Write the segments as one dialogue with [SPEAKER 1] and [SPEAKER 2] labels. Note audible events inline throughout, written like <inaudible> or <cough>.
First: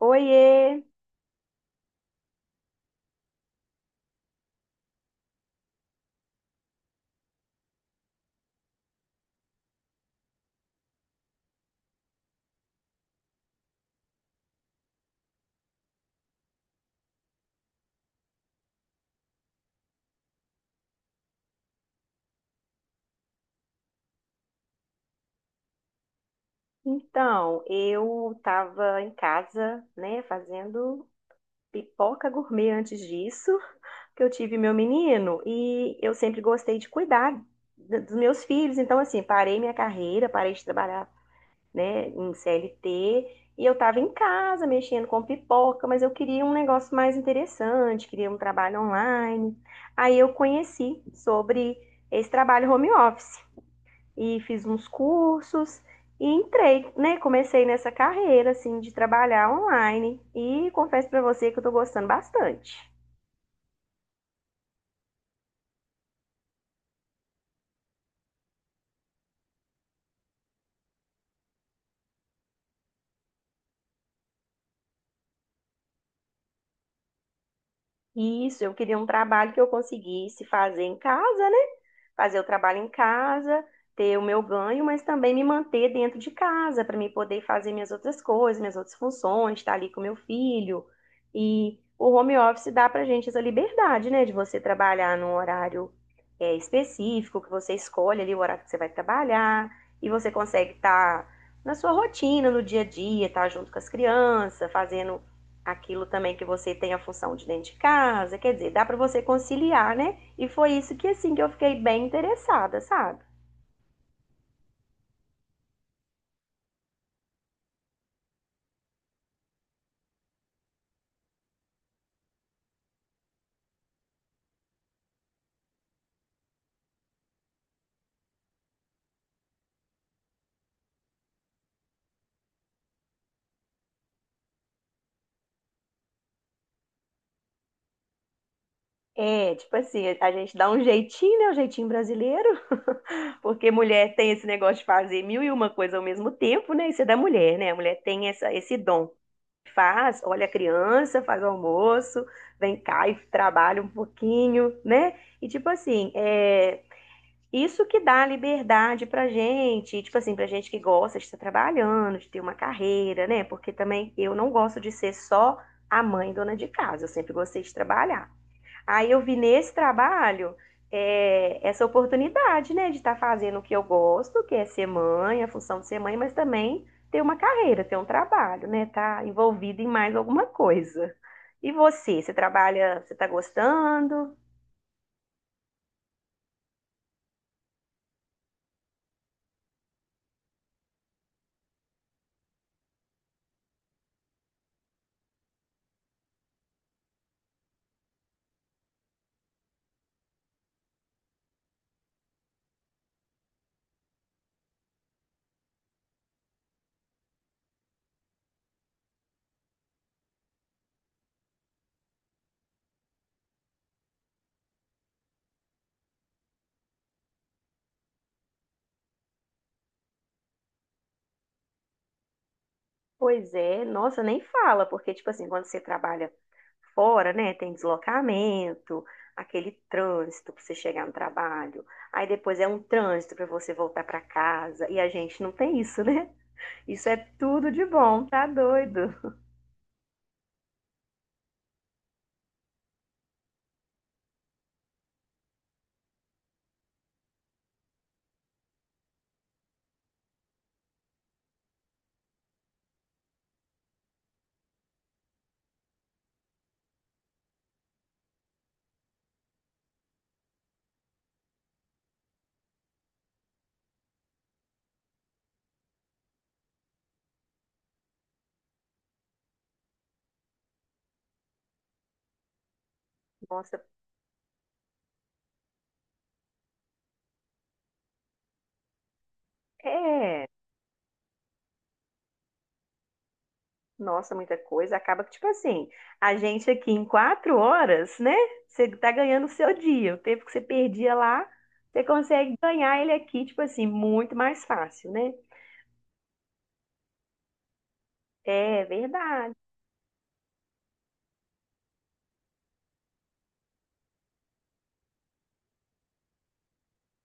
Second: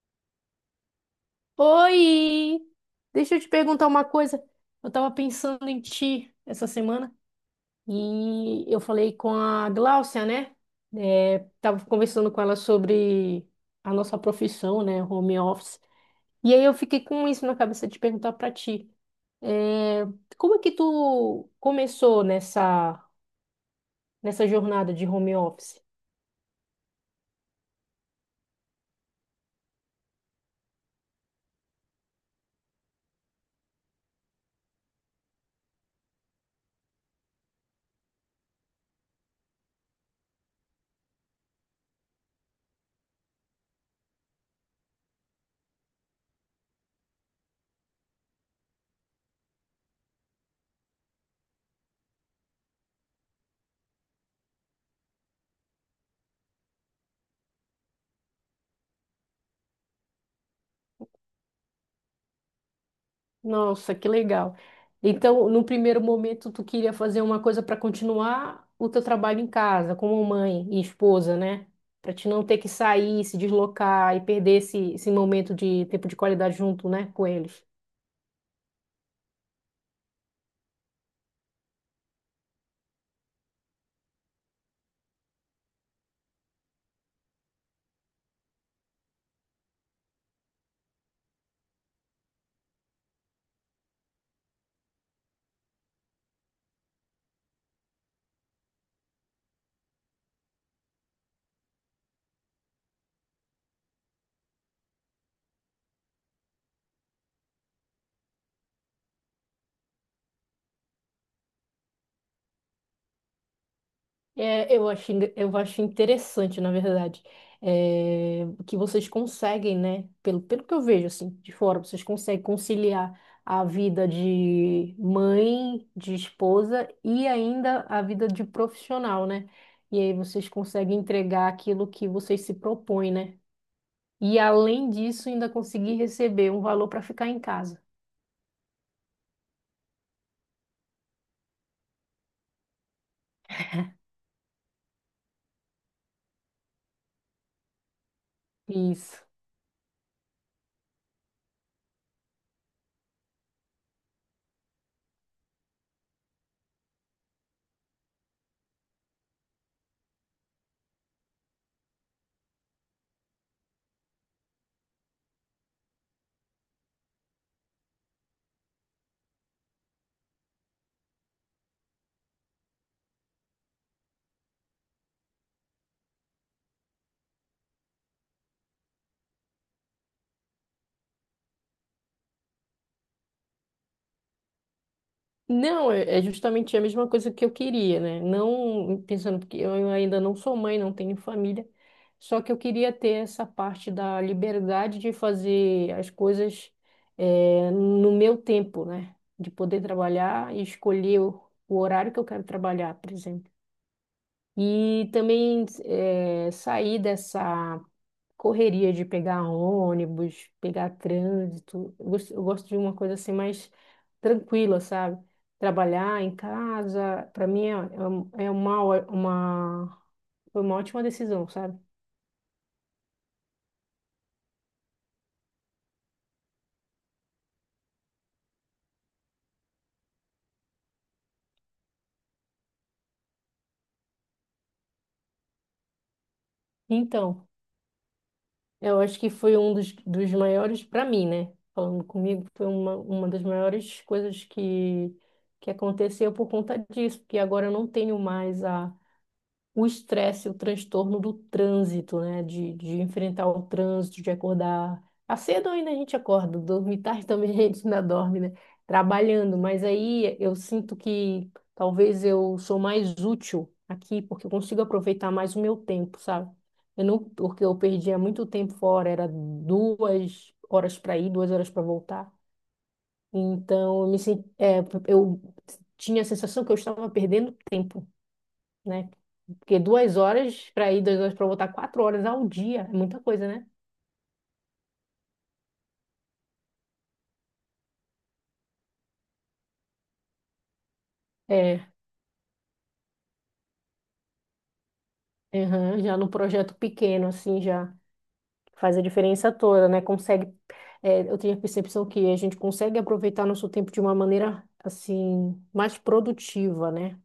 [SPEAKER 1] Oiê!
[SPEAKER 2] Oi! Deixa eu te perguntar uma coisa. Eu tava pensando em ti essa semana e eu falei com a Gláucia, né? Tava conversando com ela sobre a nossa profissão, né? Home office. E aí eu fiquei com isso na cabeça de perguntar pra ti. É, Como é que tu começou nessa jornada de home office?
[SPEAKER 1] Então, eu estava em casa, né, fazendo pipoca gourmet antes disso, que eu tive meu menino, e eu sempre gostei de cuidar dos meus filhos. Então, assim, parei minha carreira, parei de trabalhar, né, em CLT, e eu estava em casa mexendo com pipoca, mas eu queria um negócio mais interessante, queria um trabalho online. Aí eu conheci sobre esse trabalho home office. E fiz uns cursos e entrei, né? Comecei nessa carreira assim de trabalhar online e confesso para você que eu tô gostando bastante.
[SPEAKER 2] Nossa, que legal. Então, no primeiro momento, tu queria fazer uma coisa para continuar o teu trabalho em casa, como mãe e esposa, né? Para te não ter que sair, se deslocar e perder esse momento de tempo de qualidade junto, né, com eles.
[SPEAKER 1] Isso, eu queria um trabalho que eu conseguisse fazer em casa, né? Fazer o trabalho em casa, ter o meu ganho, mas também me manter dentro de casa para me poder fazer minhas outras coisas, minhas outras funções, estar ali com meu filho. E o home office dá para gente essa liberdade, né? De você trabalhar num horário específico, que você escolhe ali o horário que você vai trabalhar e você consegue estar na sua rotina, no dia a dia, estar junto com as crianças, fazendo aquilo também que você tem a função de dentro de casa, quer dizer, dá para você conciliar, né? E foi isso que assim que eu fiquei bem interessada, sabe?
[SPEAKER 2] É, eu acho, eu acho interessante, na verdade, que vocês conseguem, né? Pelo que eu vejo, assim, de fora, vocês conseguem conciliar a vida de mãe, de esposa e ainda a vida de profissional, né? E aí vocês conseguem entregar aquilo que vocês se propõem, né? E além disso, ainda conseguir receber um valor para ficar em casa.
[SPEAKER 1] É, tipo assim, a gente dá um jeitinho, né? O jeitinho brasileiro, <laughs> porque mulher tem esse negócio de fazer mil e uma coisa ao mesmo tempo, né? Isso é da mulher, né? A mulher tem esse dom.
[SPEAKER 2] Isso.
[SPEAKER 1] Faz, olha a criança, faz o almoço, vem cá e trabalha um pouquinho, né? E tipo assim, é, isso que dá liberdade pra gente, tipo assim, pra gente que gosta de estar trabalhando, de ter uma carreira, né? Porque também eu não gosto de ser só a mãe dona de casa, eu sempre gostei de trabalhar. Aí eu vi nesse trabalho essa oportunidade, né, de estar fazendo o que eu gosto, que é ser mãe, a função de ser mãe, mas também ter uma carreira, ter um trabalho, né? Tá envolvido em mais alguma coisa. E você, você trabalha, você tá gostando?
[SPEAKER 2] Não, é justamente a mesma coisa que eu queria, né? Não pensando porque eu ainda não sou mãe, não tenho família, só que eu queria ter essa parte da liberdade de fazer as coisas no meu tempo, né? De poder trabalhar e escolher o horário que eu quero trabalhar, por exemplo. E também sair dessa correria de pegar ônibus, pegar trânsito. Eu gosto de uma coisa assim mais tranquila, sabe? Trabalhar em casa, para mim foi uma ótima decisão, sabe?
[SPEAKER 1] Pois é, nossa, nem fala, porque, tipo assim, quando você trabalha fora, né, tem deslocamento, aquele trânsito para você chegar no trabalho, aí depois é um trânsito para você voltar para casa, e a gente não tem isso, <laughs> né? Isso é
[SPEAKER 2] Então,
[SPEAKER 1] tudo de bom, tá
[SPEAKER 2] eu
[SPEAKER 1] doido?
[SPEAKER 2] acho que foi um dos maiores, para mim, né? Falando comigo, foi uma das maiores coisas que aconteceu por conta disso, porque agora eu não tenho mais o estresse, o transtorno do trânsito, né? De enfrentar o trânsito, de acordar. A cedo ainda a gente acorda, dormir tarde <laughs> também a gente ainda dorme, né? Trabalhando, mas aí eu sinto que talvez eu sou mais útil aqui, porque eu consigo aproveitar mais o meu tempo, sabe? Eu não, porque eu perdia muito tempo fora, era 2 horas para ir, 2 horas para voltar.
[SPEAKER 1] Nossa,
[SPEAKER 2] Então, eu me senti, é, eu tinha a sensação que eu estava perdendo tempo, né? Porque duas
[SPEAKER 1] é,
[SPEAKER 2] horas para ir, duas horas para voltar, 4 horas ao dia, é muita coisa, né?
[SPEAKER 1] nossa, muita coisa. Acaba que, tipo assim, a gente aqui em quatro horas, né, você tá ganhando o seu dia, o tempo que você perdia lá,
[SPEAKER 2] É,
[SPEAKER 1] você consegue ganhar ele aqui, tipo assim, muito mais fácil, né?
[SPEAKER 2] aham, já no projeto pequeno, assim, já
[SPEAKER 1] É
[SPEAKER 2] faz a diferença
[SPEAKER 1] verdade.
[SPEAKER 2] toda, né? Consegue, é, eu tenho a percepção que a gente consegue aproveitar nosso tempo de uma maneira, assim, mais produtiva, né?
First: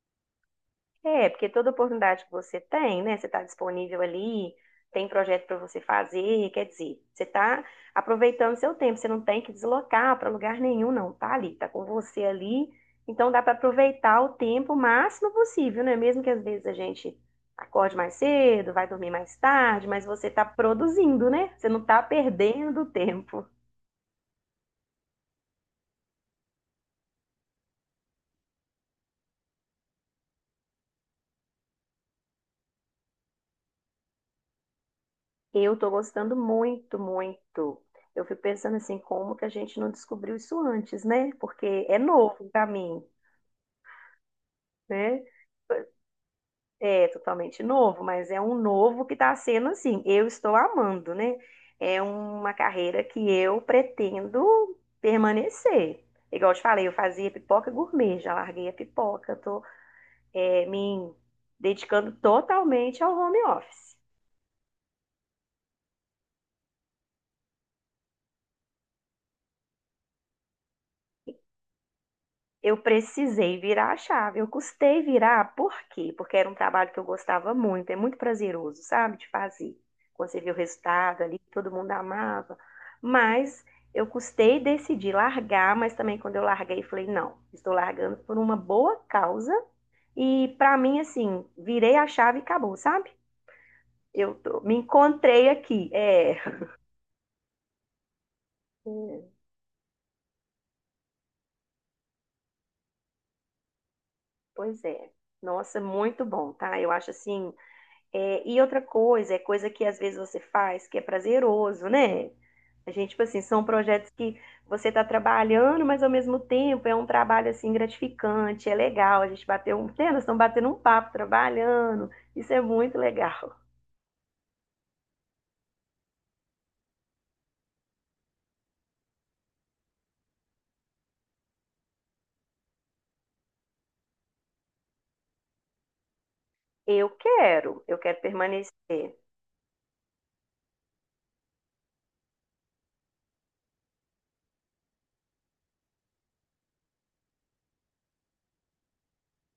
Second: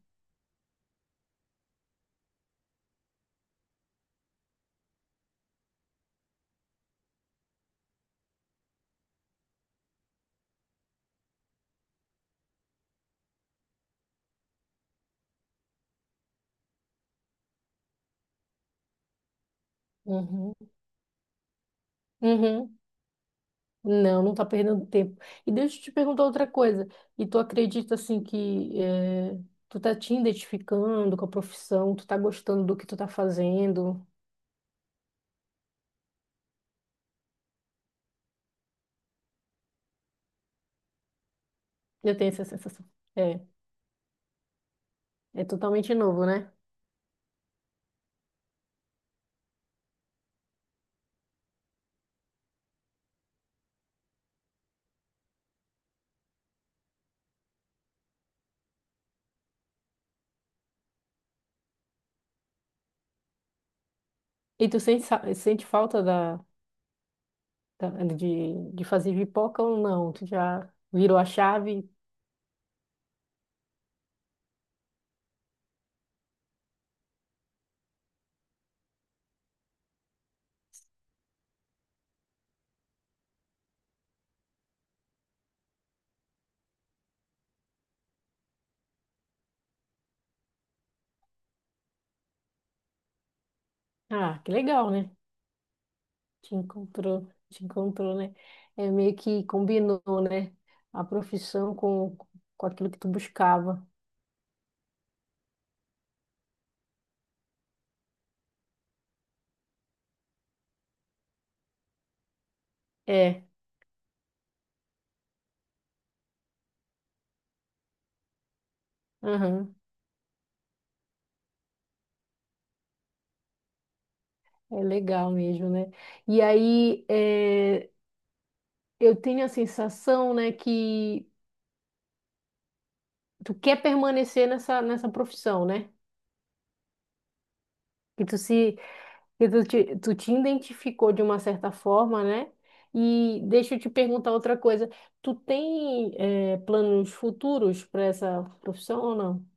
[SPEAKER 1] É, porque toda oportunidade que você tem, né? Você está disponível ali, tem projeto para você fazer, quer dizer, você está aproveitando seu tempo, você não tem que deslocar para lugar nenhum, não. Tá ali, tá com você ali. Então dá para aproveitar o tempo o máximo possível, né? Mesmo que às vezes a gente acorde mais cedo, vai dormir mais tarde, mas você está
[SPEAKER 2] Uhum.
[SPEAKER 1] produzindo, né? Você não está
[SPEAKER 2] Uhum.
[SPEAKER 1] perdendo tempo.
[SPEAKER 2] Não, não tá perdendo tempo. E deixa eu te perguntar outra coisa. E tu acredita, assim, que tu tá te identificando com a profissão, tu tá gostando do que tu tá fazendo?
[SPEAKER 1] Eu tô gostando muito, muito. Eu fico pensando assim, como que a gente não descobriu isso antes, né? Porque é
[SPEAKER 2] Eu tenho essa
[SPEAKER 1] novo pra
[SPEAKER 2] sensação.
[SPEAKER 1] mim,
[SPEAKER 2] É,
[SPEAKER 1] né?
[SPEAKER 2] é totalmente novo, né?
[SPEAKER 1] É totalmente novo, mas é um novo que tá sendo assim. Eu estou amando, né? É uma carreira que eu pretendo permanecer. Igual eu te falei, eu fazia pipoca gourmet, já larguei a pipoca, tô, é, me dedicando totalmente ao home office.
[SPEAKER 2] E tu sente, sente falta da- de fazer pipoca ou não? Tu já virou a chave?
[SPEAKER 1] Eu precisei virar a chave. Eu custei virar, por quê? Porque era um trabalho que eu gostava muito, é muito prazeroso, sabe, de fazer. Quando você vê o resultado ali, todo mundo amava. Mas eu custei decidir largar, mas também quando eu larguei, falei, não, estou largando por uma boa causa. E para mim, assim, virei a chave e acabou, sabe? Eu
[SPEAKER 2] Ah, que
[SPEAKER 1] tô- me
[SPEAKER 2] legal, né?
[SPEAKER 1] encontrei aqui. É.
[SPEAKER 2] Te encontrou, né? É meio
[SPEAKER 1] Hum,
[SPEAKER 2] que combinou, né? A profissão com aquilo que tu buscava.
[SPEAKER 1] pois é. Nossa, muito bom, tá? Eu acho assim é, e outra coisa, é coisa que às vezes você faz que é prazeroso, né? A gente, tipo assim,
[SPEAKER 2] É,
[SPEAKER 1] são projetos que você está trabalhando, mas ao mesmo tempo é um trabalho assim gratificante, é legal. A gente
[SPEAKER 2] aham,
[SPEAKER 1] bateu um, né, nós estamos batendo um papo trabalhando, isso é muito legal.
[SPEAKER 2] é legal mesmo, né? E aí, é, eu tenho a sensação, né, que tu quer permanecer nessa profissão, né?
[SPEAKER 1] Eu quero
[SPEAKER 2] Que tu
[SPEAKER 1] permanecer.
[SPEAKER 2] se que tu te identificou de uma certa forma, né? E deixa eu te perguntar outra coisa. Tu tem planos futuros para essa profissão ou não?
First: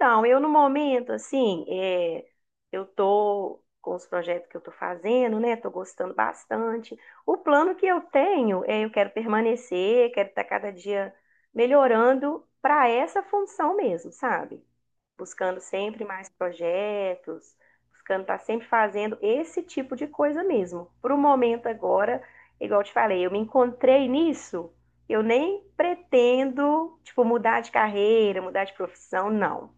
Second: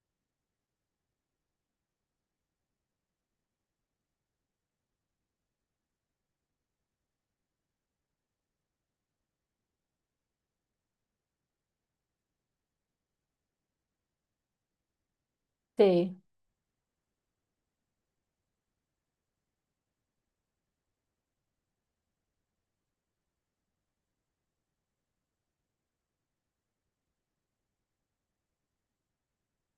[SPEAKER 1] Então, eu no momento, assim, é, eu tô com os projetos que eu tô fazendo, né? Tô gostando bastante. O plano que eu tenho é eu quero permanecer, quero estar cada dia melhorando para essa função mesmo, sabe? Buscando sempre
[SPEAKER 2] Tem.
[SPEAKER 1] mais projetos, buscando estar sempre fazendo esse tipo de coisa mesmo. Pro momento agora, igual eu te falei, eu me encontrei nisso. Eu nem pretendo, tipo, mudar de carreira, mudar de profissão, não.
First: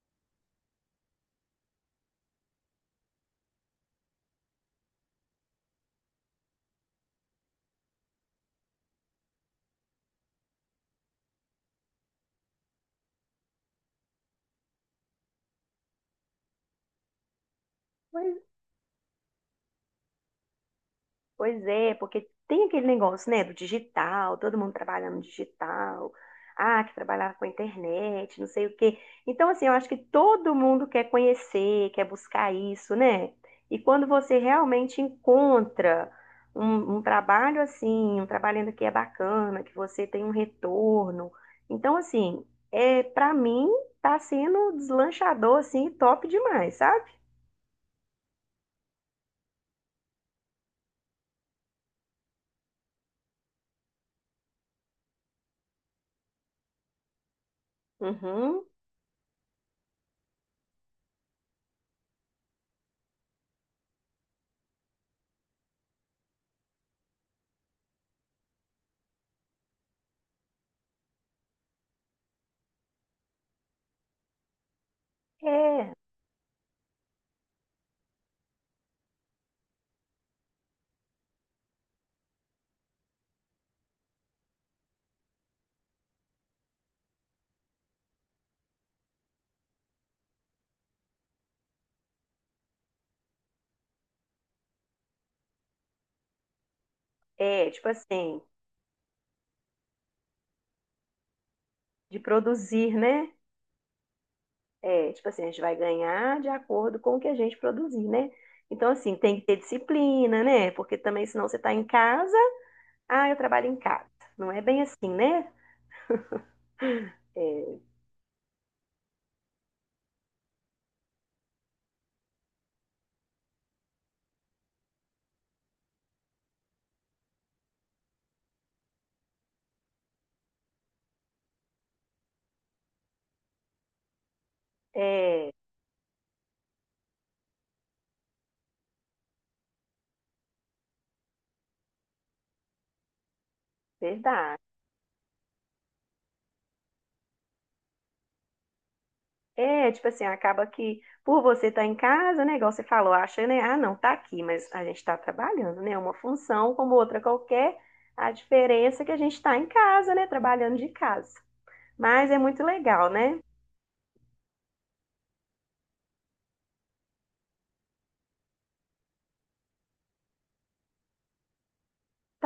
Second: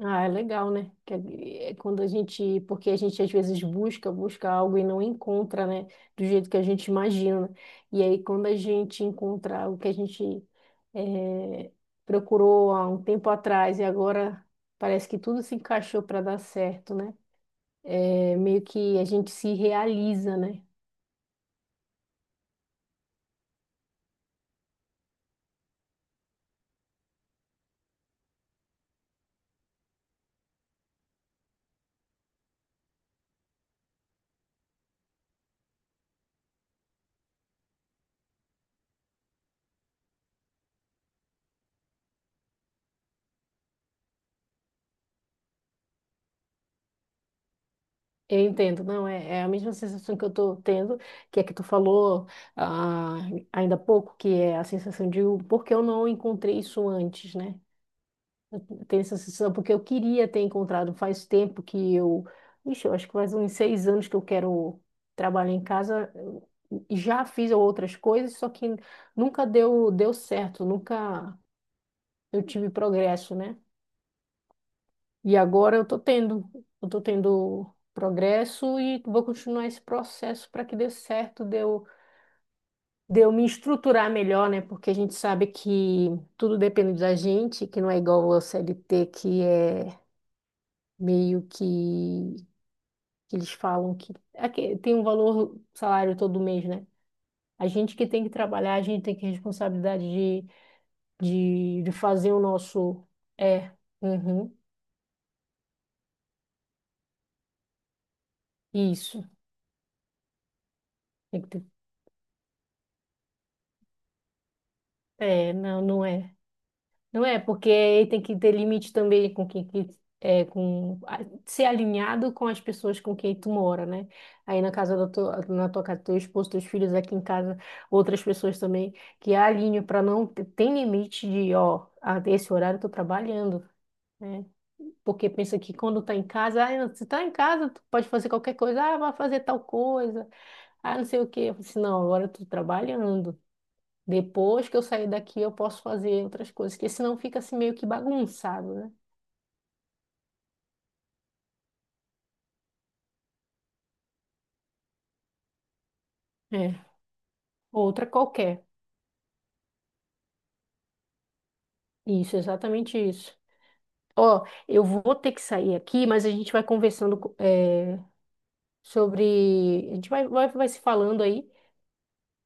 [SPEAKER 2] Ah, é legal, né? Que é quando a gente, porque a gente às vezes busca algo e não encontra, né? Do jeito que a gente imagina. E aí quando a gente encontra o que a gente eh, procurou há um tempo atrás e agora parece que tudo se encaixou para dar certo, né? É,
[SPEAKER 1] Pois,
[SPEAKER 2] meio que a gente se realiza, né?
[SPEAKER 1] pois é, porque tem aquele negócio, né, do digital, todo mundo trabalhando no digital, ah, que trabalhava com a internet, não sei o quê. Então, assim, eu acho que todo mundo quer conhecer, quer buscar isso, né? E quando você realmente encontra um trabalho assim, um trabalho ainda que é bacana, que você tem um retorno. Então, assim, é, para mim, tá sendo deslanchador, assim, top demais, sabe?
[SPEAKER 2] Eu entendo, não, é a mesma sensação que eu tô tendo, que é que tu falou ah, ainda há pouco, que é a sensação de por que eu não encontrei isso antes, né? Eu
[SPEAKER 1] Uhum.
[SPEAKER 2] tenho essa sensação porque eu queria ter encontrado faz tempo ixi, eu acho que faz uns 6 anos que eu quero trabalhar em casa, eu já fiz outras coisas, só que nunca deu certo, nunca eu tive progresso, né? E agora
[SPEAKER 1] É,
[SPEAKER 2] eu tô tendo progresso e vou continuar esse processo para que dê certo, de eu me estruturar melhor, né? Porque a gente sabe que tudo depende da gente, que não é igual ao CLT, que é meio que eles falam que aqui tem um valor salário todo mês, né? A
[SPEAKER 1] é, tipo
[SPEAKER 2] gente que tem que
[SPEAKER 1] assim.
[SPEAKER 2] trabalhar, a gente tem que ter responsabilidade de
[SPEAKER 1] De
[SPEAKER 2] fazer o
[SPEAKER 1] produzir,
[SPEAKER 2] nosso.
[SPEAKER 1] né?
[SPEAKER 2] É, uhum,
[SPEAKER 1] É, tipo assim, a gente vai ganhar de acordo com o que a gente produzir, né? Então, assim,
[SPEAKER 2] isso.
[SPEAKER 1] tem que ter disciplina, né? Porque também,
[SPEAKER 2] Tem
[SPEAKER 1] senão
[SPEAKER 2] que
[SPEAKER 1] você
[SPEAKER 2] ter-
[SPEAKER 1] está em casa, ah, eu trabalho em casa. Não é bem assim, né?
[SPEAKER 2] É, não, não é. Não é, porque
[SPEAKER 1] É,
[SPEAKER 2] aí tem que ter limite também com quem que é com a- ser alinhado com as pessoas com quem tu mora, né? Aí na casa na tua casa, teu esposo, teus filhos aqui em casa, outras pessoas também que alinham para não ter- tem limite de, ó, até esse horário eu tô trabalhando, né? Porque
[SPEAKER 1] é
[SPEAKER 2] pensa que quando tá em casa, ah, se tá em casa, tu pode fazer qualquer coisa, ah, vai fazer tal coisa, ah, não sei o quê. Eu falo assim, não, agora eu tô trabalhando.
[SPEAKER 1] verdade.
[SPEAKER 2] Depois que eu sair daqui, eu posso fazer outras coisas, porque senão fica assim meio que bagunçado, né?
[SPEAKER 1] É, tipo assim, acaba que por você estar em casa, né? Igual você falou, acha, né? Ah, não, tá aqui, mas a gente está trabalhando, né? Uma função
[SPEAKER 2] É,
[SPEAKER 1] como outra qualquer.
[SPEAKER 2] outra
[SPEAKER 1] A
[SPEAKER 2] qualquer.
[SPEAKER 1] diferença é que a gente está em casa, né? Trabalhando de casa. Mas é
[SPEAKER 2] Isso,
[SPEAKER 1] muito
[SPEAKER 2] exatamente
[SPEAKER 1] legal,
[SPEAKER 2] isso.
[SPEAKER 1] né?
[SPEAKER 2] Ó, eu vou ter que sair aqui, mas a gente vai conversando é, sobre. A gente vai se falando aí.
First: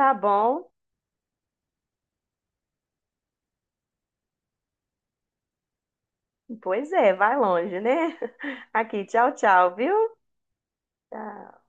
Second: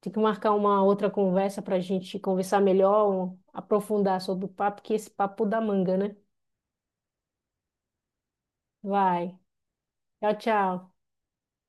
[SPEAKER 2] Tem que marcar
[SPEAKER 1] bom.
[SPEAKER 2] uma outra conversa para a gente conversar melhor, um- aprofundar sobre o papo, que esse papo dá manga, né?
[SPEAKER 1] Pois é, vai longe, né? <laughs> Aqui, tchau,
[SPEAKER 2] Vai.
[SPEAKER 1] tchau, viu?
[SPEAKER 2] Tchau, tchau.
[SPEAKER 1] Tchau.